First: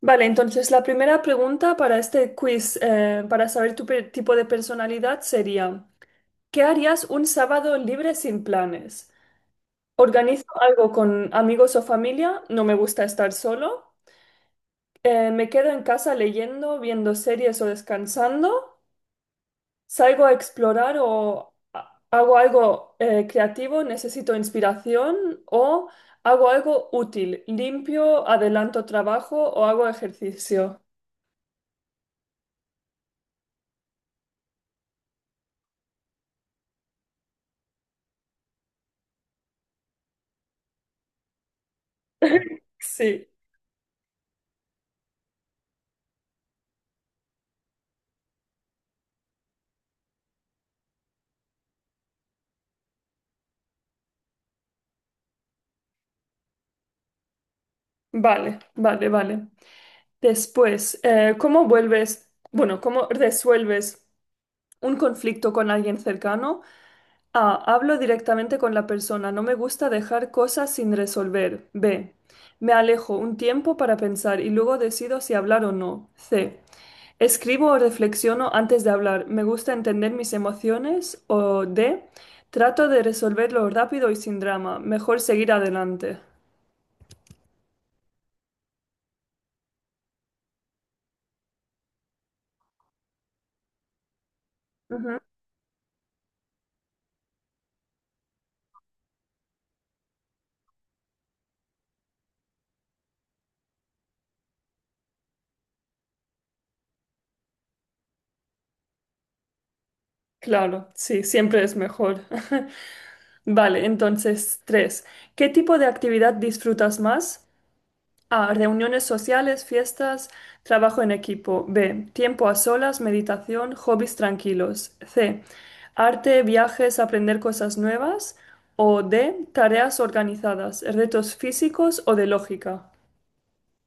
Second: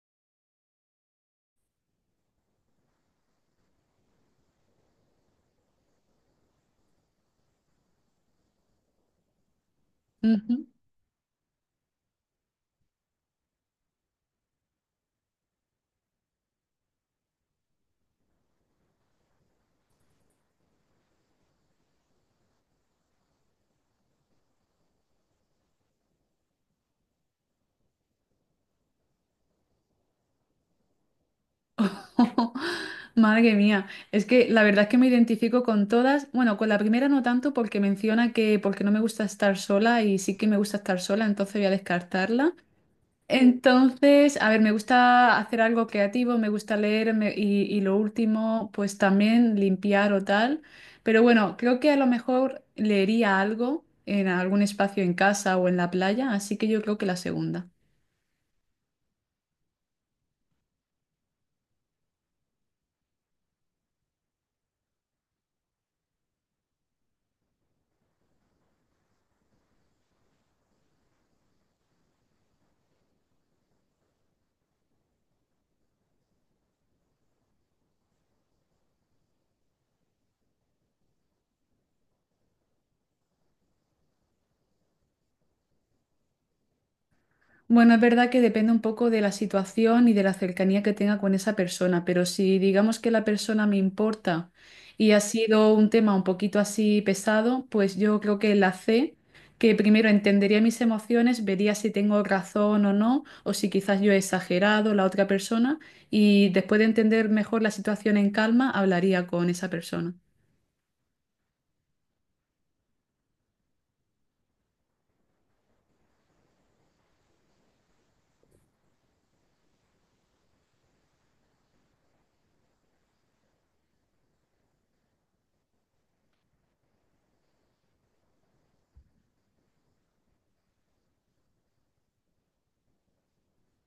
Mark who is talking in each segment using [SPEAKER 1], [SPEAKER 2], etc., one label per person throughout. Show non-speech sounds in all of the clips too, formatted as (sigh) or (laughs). [SPEAKER 1] Vale, entonces la primera pregunta para este quiz, para saber tu tipo de personalidad sería, ¿qué harías un sábado libre sin planes? ¿Organizo
[SPEAKER 2] Ujú.
[SPEAKER 1] algo con amigos o familia? No me gusta estar solo. ¿Me quedo en casa leyendo, viendo series o descansando? ¿Salgo a explorar o hago algo creativo? ¿Necesito inspiración? ¿O hago algo útil? ¿Limpio, adelanto trabajo o hago ejercicio?
[SPEAKER 2] (laughs) Madre mía, es que la verdad es que me identifico con todas, bueno, con la primera no tanto porque menciona que porque no me gusta estar sola y sí que me gusta estar sola, entonces voy a descartarla.
[SPEAKER 1] (laughs) Sí.
[SPEAKER 2] Entonces, a ver, me gusta hacer algo creativo, me gusta y lo último, pues también limpiar o tal, pero bueno, creo que a lo mejor leería algo en algún espacio en casa o en la playa, así que yo creo que la segunda.
[SPEAKER 1] Vale, vale, vale. Después, ¿cómo bueno, cómo resuelves un conflicto con alguien cercano? A, hablo directamente con la persona, no me gusta dejar cosas sin resolver. B, me alejo un tiempo para pensar y luego decido si hablar o no. C, escribo o reflexiono antes de hablar, me gusta entender mis emociones. O D, trato de resolverlo rápido y sin drama, mejor seguir adelante.
[SPEAKER 2] Bueno, es verdad que depende un poco de la situación y de la cercanía que tenga con esa persona, pero si digamos que la persona me importa y
[SPEAKER 1] Ujú.
[SPEAKER 2] ha sido un tema un poquito así pesado, pues yo creo que la C, que primero entendería mis emociones, vería si tengo razón o no, o si quizás yo he exagerado la otra persona, y después de entender mejor la situación en calma, hablaría con esa persona.
[SPEAKER 1] Claro, sí, siempre es mejor. (laughs) Vale, entonces, tres. ¿Qué tipo de actividad disfrutas más? A. Reuniones sociales, fiestas, trabajo en equipo. B. Tiempo a solas, meditación, hobbies tranquilos. C. Arte, viajes, aprender cosas nuevas. O D. Tareas organizadas, retos físicos o de lógica.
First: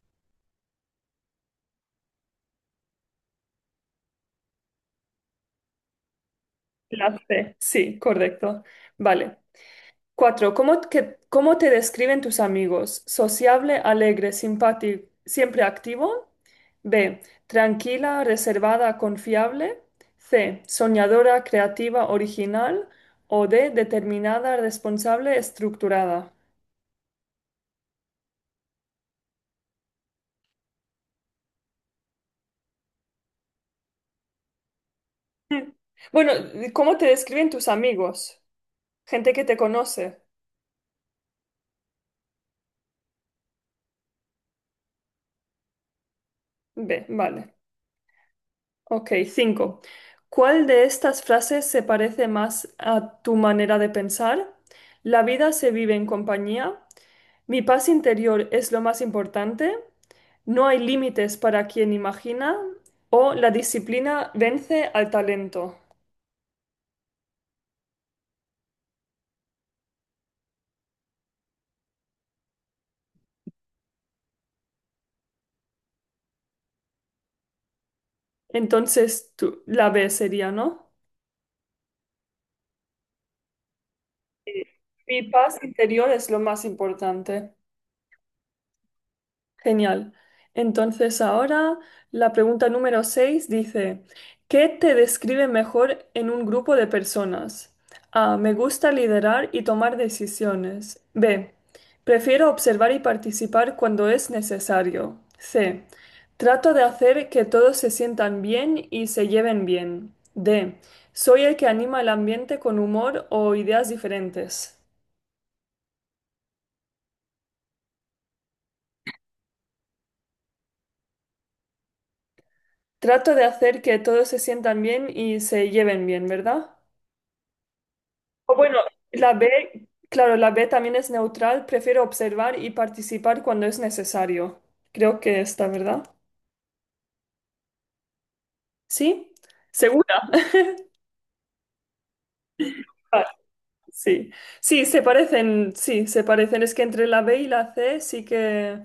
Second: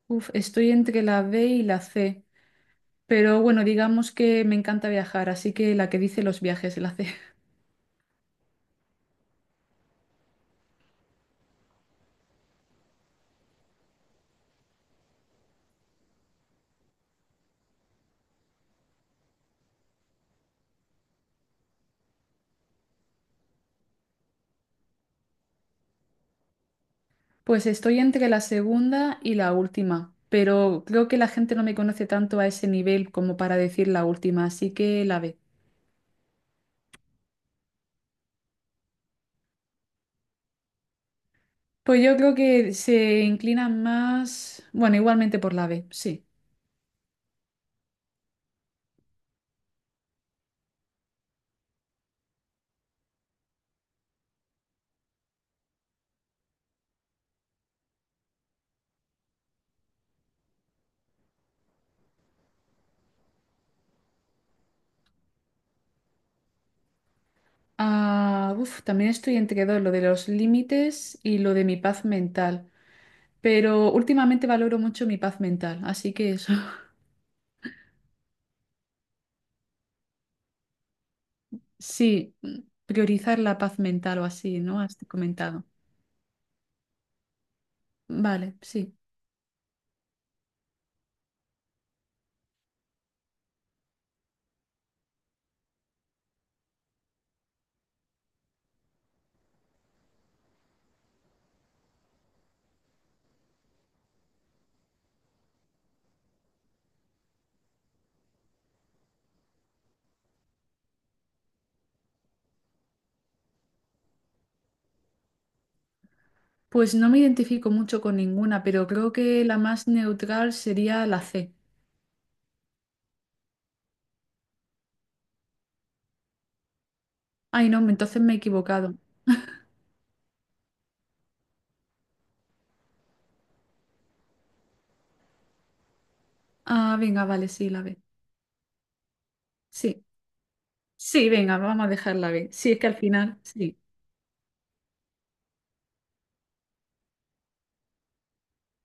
[SPEAKER 2] Uf, estoy entre la B y la C, pero bueno, digamos que me encanta viajar, así que la que dice los viajes, la C.
[SPEAKER 1] La C. Sí, correcto. Vale. Cuatro, ¿cómo te describen tus amigos? Sociable, alegre, simpático, siempre activo. B, tranquila, reservada, confiable. C, soñadora, creativa, original. O D, determinada, responsable, estructurada.
[SPEAKER 2] Pues estoy entre la segunda y la última, pero creo que la gente no me conoce tanto a ese nivel como para decir la última, así que la B.
[SPEAKER 1] Hmm. Bueno, ¿cómo te describen tus amigos? Gente que te conoce.
[SPEAKER 2] Pues yo creo que se inclinan más, bueno, igualmente por la B, sí.
[SPEAKER 1] B, vale. Ok, cinco. ¿Cuál de estas frases se parece más a tu manera de pensar? La vida se vive en compañía. Mi paz interior es lo más importante. No hay límites para quien imagina. O la disciplina vence al talento.
[SPEAKER 2] Ah, uf, también estoy entre dos, lo de los límites y lo de mi paz mental, pero últimamente valoro mucho mi paz mental, así que eso, (laughs)
[SPEAKER 1] Entonces, la B sería, ¿no?
[SPEAKER 2] sí, priorizar la paz mental o así,
[SPEAKER 1] Sí.
[SPEAKER 2] ¿no? Has
[SPEAKER 1] Mi paz
[SPEAKER 2] comentado.
[SPEAKER 1] interior es lo más importante.
[SPEAKER 2] Vale, sí.
[SPEAKER 1] Genial. Entonces ahora la pregunta número 6 dice, ¿qué te describe mejor en un grupo de personas? A, me gusta liderar y tomar decisiones. B, prefiero observar y participar cuando es necesario. C, trato de hacer que todos se sientan bien y se lleven bien. D, soy el que anima el ambiente con humor o ideas diferentes.
[SPEAKER 2] Pues no me identifico mucho con ninguna, pero creo que la más neutral sería la C.
[SPEAKER 1] Trato de hacer que todos se sientan bien y se lleven bien, ¿verdad?
[SPEAKER 2] Ay, no, entonces me he
[SPEAKER 1] O bueno,
[SPEAKER 2] equivocado.
[SPEAKER 1] la B, claro, la B también es neutral, prefiero observar y participar cuando es necesario. Creo que está, ¿verdad?
[SPEAKER 2] Ah, venga, vale, sí, la B.
[SPEAKER 1] ¿Sí?
[SPEAKER 2] Sí,
[SPEAKER 1] ¿Segura? (laughs)
[SPEAKER 2] sí, venga, vamos a dejar la B. Sí, es que al
[SPEAKER 1] Ah,
[SPEAKER 2] final, sí.
[SPEAKER 1] sí. Sí, se parecen, sí, se parecen. Es que entre la B y la C sí que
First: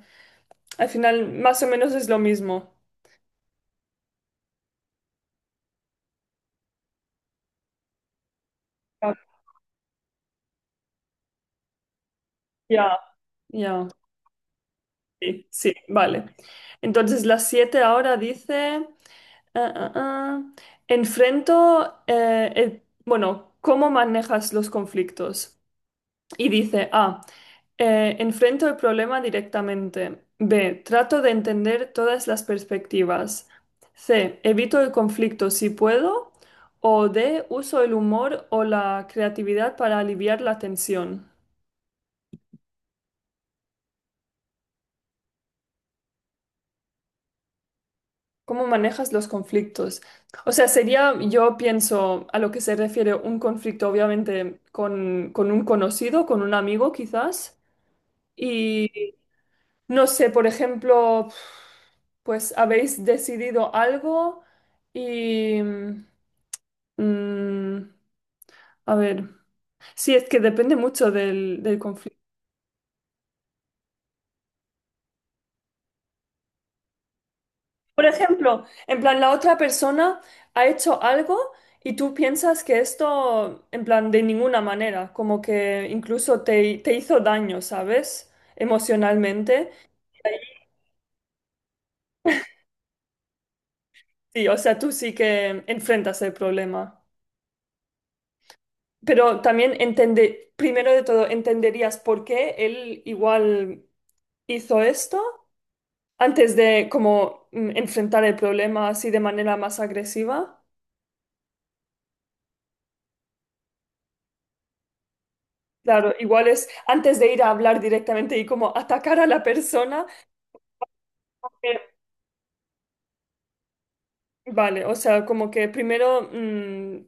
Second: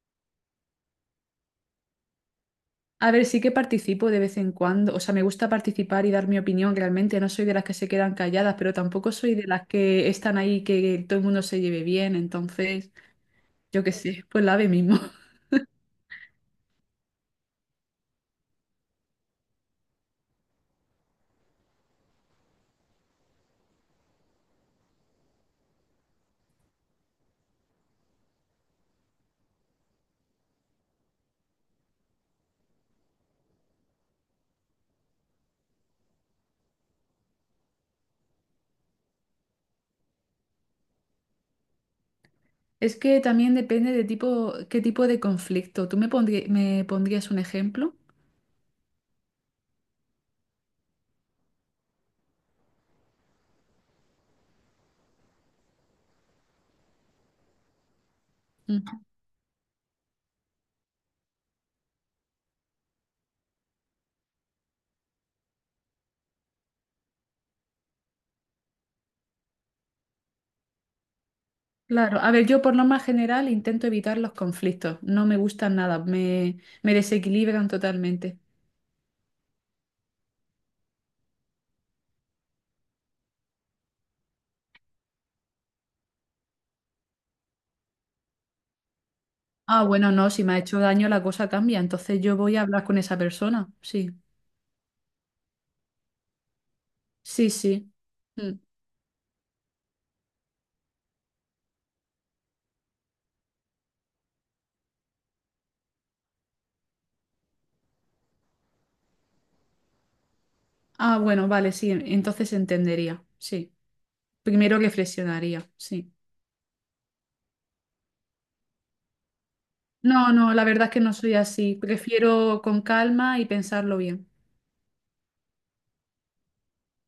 [SPEAKER 1] al final más o menos es lo mismo.
[SPEAKER 2] A ver, sí que participo de vez en cuando. O sea, me gusta participar y dar mi opinión realmente. No soy de las que se quedan calladas, pero tampoco
[SPEAKER 1] Ah,
[SPEAKER 2] soy de las que están ahí que todo el mundo se lleve bien. Entonces,
[SPEAKER 1] ya,
[SPEAKER 2] yo
[SPEAKER 1] ya.
[SPEAKER 2] qué sé, pues la B mismo. (laughs)
[SPEAKER 1] Sí, sí, vale. Entonces las siete ahora dice, ah, ah, ah, bueno, ¿cómo manejas los conflictos? Y dice, A, enfrento el problema directamente. B, trato de entender todas las perspectivas. C, evito el conflicto si puedo. O D, uso el humor o la creatividad para aliviar la tensión.
[SPEAKER 2] Es que también depende de tipo, qué tipo de conflicto. Me pondrías un ejemplo?
[SPEAKER 1] ¿Cómo manejas los conflictos? O sea, sería, yo pienso, a lo que se refiere un conflicto, obviamente, con un conocido, con un amigo quizás.
[SPEAKER 2] Mm.
[SPEAKER 1] No sé, por ejemplo, pues habéis decidido algo y... mm, a ver, sí, es que depende mucho del conflicto.
[SPEAKER 2] Claro, a ver, yo por lo más general intento evitar los conflictos, no me gustan nada, me desequilibran
[SPEAKER 1] Por
[SPEAKER 2] totalmente.
[SPEAKER 1] ejemplo, en plan, la otra persona ha hecho algo y tú piensas que esto, en plan, de ninguna manera, como que incluso te, te hizo daño, ¿sabes? Emocionalmente.
[SPEAKER 2] Ah, bueno, no, si me ha hecho daño la cosa cambia, entonces yo voy a hablar con esa persona, sí,
[SPEAKER 1] Sí, o sea, tú sí que enfrentas el problema.
[SPEAKER 2] sí, sí. Mm.
[SPEAKER 1] Pero también entender, primero de todo, entenderías por qué él igual hizo esto antes de como enfrentar el problema así de manera más agresiva.
[SPEAKER 2] Ah, bueno, vale, sí, entonces entendería, sí. Primero reflexionaría, sí.
[SPEAKER 1] Claro, igual es antes de ir a hablar directamente y como atacar a la persona.
[SPEAKER 2] No, no, la verdad es que no soy así,
[SPEAKER 1] eh,
[SPEAKER 2] prefiero con calma y pensarlo bien.
[SPEAKER 1] Vale, o sea, como que primero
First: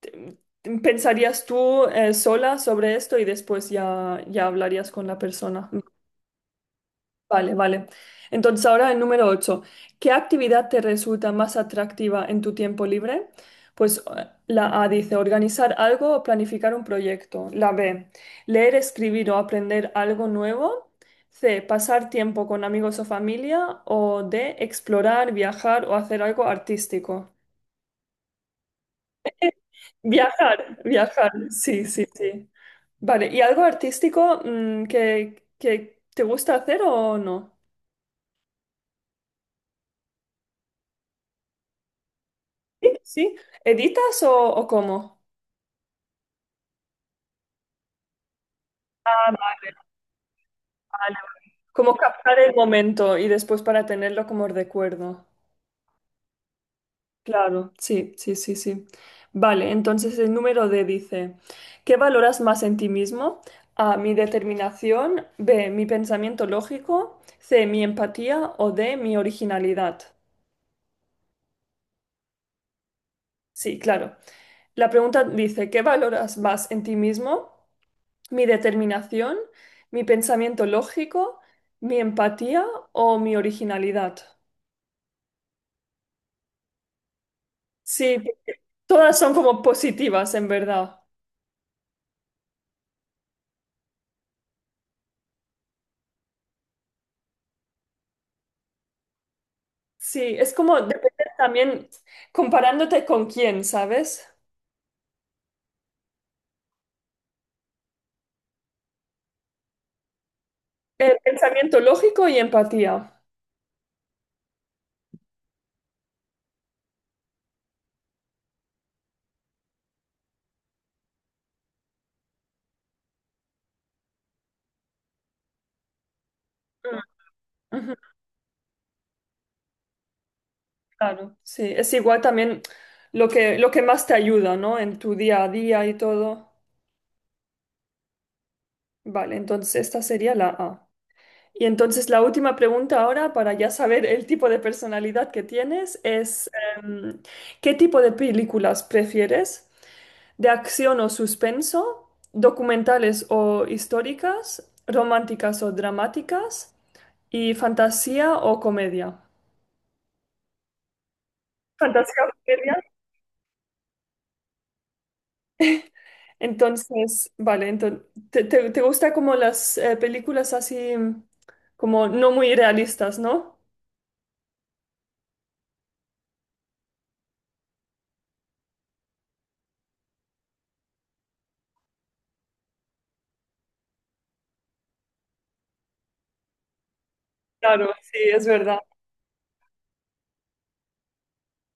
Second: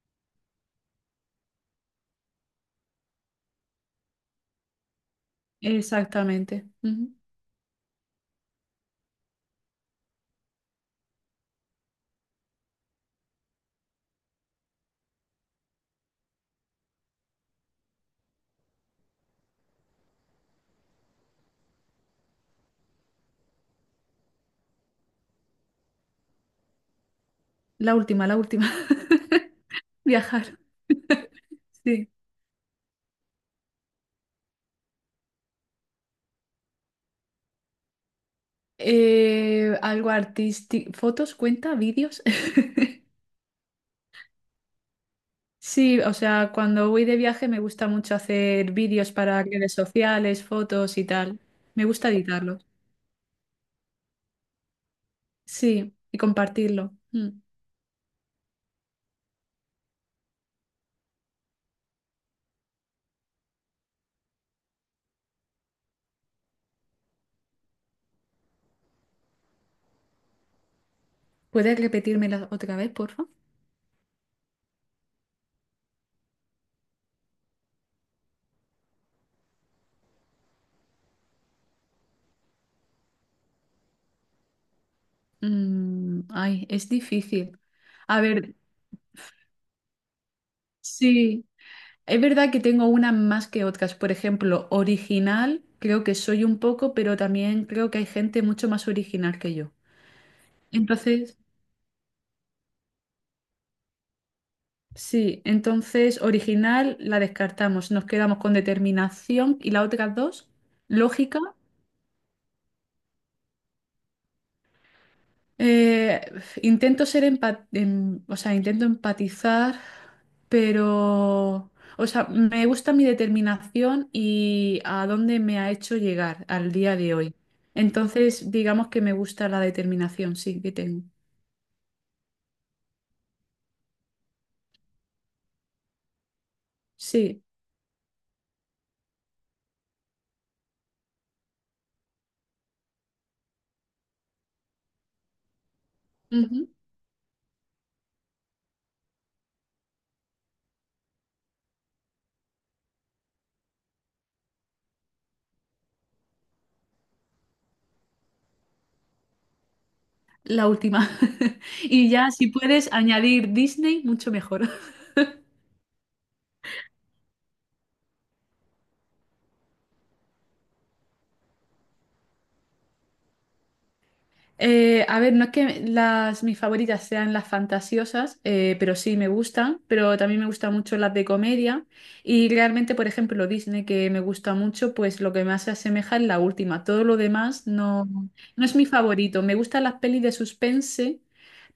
[SPEAKER 1] te- pensarías tú sola sobre esto y después ya, ya hablarías con la persona.
[SPEAKER 2] Exactamente. Ujú.
[SPEAKER 1] Vale, vale. Entonces ahora el número 8. ¿Qué actividad te resulta más atractiva en tu tiempo libre? Pues la A dice organizar algo o planificar un proyecto. La B, leer, escribir o aprender algo nuevo. C, pasar tiempo con amigos o familia. O D, explorar, viajar o hacer algo artístico.
[SPEAKER 2] La última,
[SPEAKER 1] (laughs)
[SPEAKER 2] (laughs) viajar,
[SPEAKER 1] Viajar, viajar, sí, sí,
[SPEAKER 2] sí.
[SPEAKER 1] sí. Vale, ¿y algo artístico que te gusta hacer o no?
[SPEAKER 2] Algo artístico. ¿Fotos cuenta? ¿Vídeos?
[SPEAKER 1] Sí,
[SPEAKER 2] (laughs)
[SPEAKER 1] sí. ¿Editas o cómo?
[SPEAKER 2] Sí, o sea, cuando voy de viaje me gusta mucho hacer vídeos
[SPEAKER 1] Ah,
[SPEAKER 2] para redes
[SPEAKER 1] vale,
[SPEAKER 2] sociales, fotos y
[SPEAKER 1] vale.
[SPEAKER 2] tal. Me
[SPEAKER 1] Como
[SPEAKER 2] gusta
[SPEAKER 1] captar el
[SPEAKER 2] editarlos.
[SPEAKER 1] momento y después para tenerlo como recuerdo.
[SPEAKER 2] Sí, y compartirlo. Mm.
[SPEAKER 1] Claro, sí, sí, sí, sí. Vale, entonces el número D dice, ¿qué valoras más en ti mismo? A, mi determinación, B, mi pensamiento lógico, C, mi empatía o D, mi originalidad.
[SPEAKER 2] ¿Puedes repetírmela otra vez, por favor?
[SPEAKER 1] Sí, claro. La pregunta dice, ¿qué valoras más en ti mismo? Mi determinación, mi pensamiento lógico, mi empatía o mi originalidad.
[SPEAKER 2] Mm, ay, es difícil.
[SPEAKER 1] Sí,
[SPEAKER 2] A ver,
[SPEAKER 1] porque todas son como positivas en verdad.
[SPEAKER 2] sí, es verdad que tengo unas más que otras. Por ejemplo, original, creo que soy un poco, pero también creo que hay gente mucho más original que yo.
[SPEAKER 1] Sí, es como depende
[SPEAKER 2] Entonces,
[SPEAKER 1] también comparándote con quién, ¿sabes?
[SPEAKER 2] sí, entonces original la descartamos, nos quedamos con determinación y las otras dos,
[SPEAKER 1] El
[SPEAKER 2] lógica.
[SPEAKER 1] pensamiento lógico y empatía.
[SPEAKER 2] Eh, intento ser empa- em- O sea, intento empatizar, pero, o sea, me gusta mi determinación y a dónde me ha hecho llegar al día
[SPEAKER 1] Mm,
[SPEAKER 2] de hoy.
[SPEAKER 1] ujú,
[SPEAKER 2] Entonces, digamos que me gusta la determinación, sí, que tengo.
[SPEAKER 1] claro, sí, es igual también lo que más te ayuda, ¿no? En tu día a día y todo.
[SPEAKER 2] Sí.
[SPEAKER 1] Vale, entonces esta sería la A. Y entonces la última pregunta ahora, para ya saber el tipo de personalidad que tienes, es
[SPEAKER 2] Ujú.
[SPEAKER 1] em, ¿qué tipo de películas prefieres? ¿De acción o suspenso? ¿Documentales o históricas? ¿Románticas o dramáticas? ¿Y fantasía o comedia?
[SPEAKER 2] La última. (laughs) Y
[SPEAKER 1] ¿Fantasía o
[SPEAKER 2] ya, si
[SPEAKER 1] comedia?
[SPEAKER 2] puedes añadir Disney, mucho mejor.
[SPEAKER 1] Entonces, vale, entonces, ¿te gusta como las películas así como no muy realistas, no?
[SPEAKER 2] A ver, no es que las, mis favoritas sean las fantasiosas, pero sí me gustan, pero también me gustan mucho las de comedia y realmente, por ejemplo, Disney, que me gusta mucho, pues lo que más se asemeja es la última. Todo lo demás
[SPEAKER 1] Claro,
[SPEAKER 2] no,
[SPEAKER 1] sí, es
[SPEAKER 2] no es
[SPEAKER 1] verdad.
[SPEAKER 2] mi favorito. Me gustan las pelis de suspense,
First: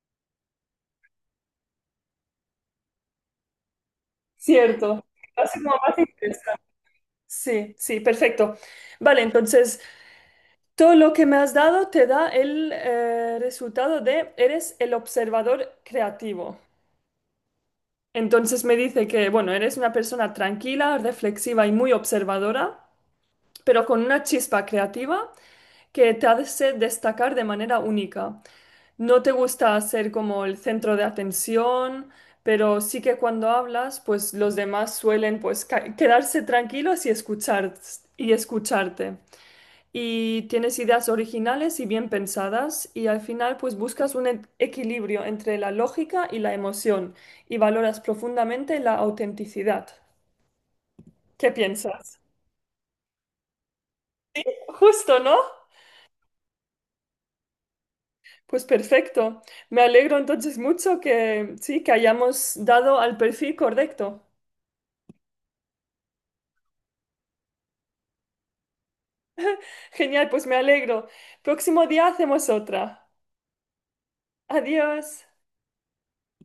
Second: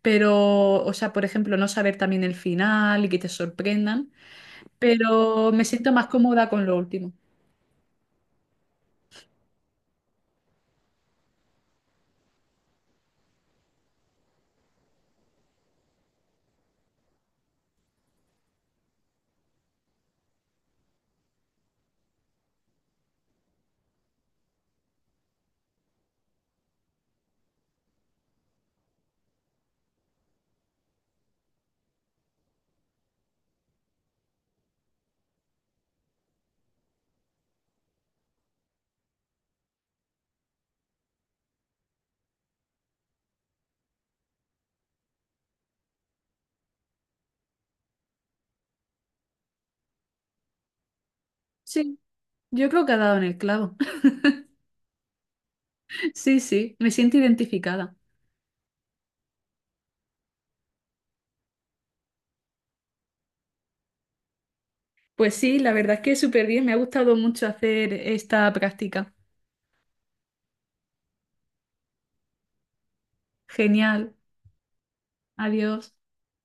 [SPEAKER 2] pero, o sea, por ejemplo, no saber también el final y que te sorprendan,
[SPEAKER 1] Cierto.
[SPEAKER 2] pero
[SPEAKER 1] Así
[SPEAKER 2] me
[SPEAKER 1] como
[SPEAKER 2] siento
[SPEAKER 1] más
[SPEAKER 2] más cómoda
[SPEAKER 1] interesante.
[SPEAKER 2] con lo último.
[SPEAKER 1] Sí, sí, perfecto. Vale, entonces todo lo que me has dado te da el resultado de eres el observador creativo. Entonces me dice que, bueno, eres una persona tranquila, reflexiva y muy observadora, pero con una chispa creativa que te hace destacar de manera única. No te gusta ser como el centro de atención, pero sí que cuando hablas, pues los demás suelen pues quedarse tranquilos y escuchar y escucharte. Y tienes ideas originales y bien pensadas y al final pues buscas un equilibrio entre la lógica y la emoción y valoras profundamente la autenticidad. ¿Qué
[SPEAKER 2] Sí,
[SPEAKER 1] piensas?
[SPEAKER 2] yo creo que ha dado en el clavo. (laughs)
[SPEAKER 1] Justo, ¿no?
[SPEAKER 2] Sí, sí, me siento identificada.
[SPEAKER 1] Pues perfecto. Me alegro entonces mucho que sí, que hayamos dado al perfil correcto.
[SPEAKER 2] Pues sí, la verdad es que súper bien. Me ha gustado mucho hacer esta práctica.
[SPEAKER 1] Genial, pues me alegro. Próximo día hacemos otra.
[SPEAKER 2] Genial.
[SPEAKER 1] Adiós.
[SPEAKER 2] Adiós.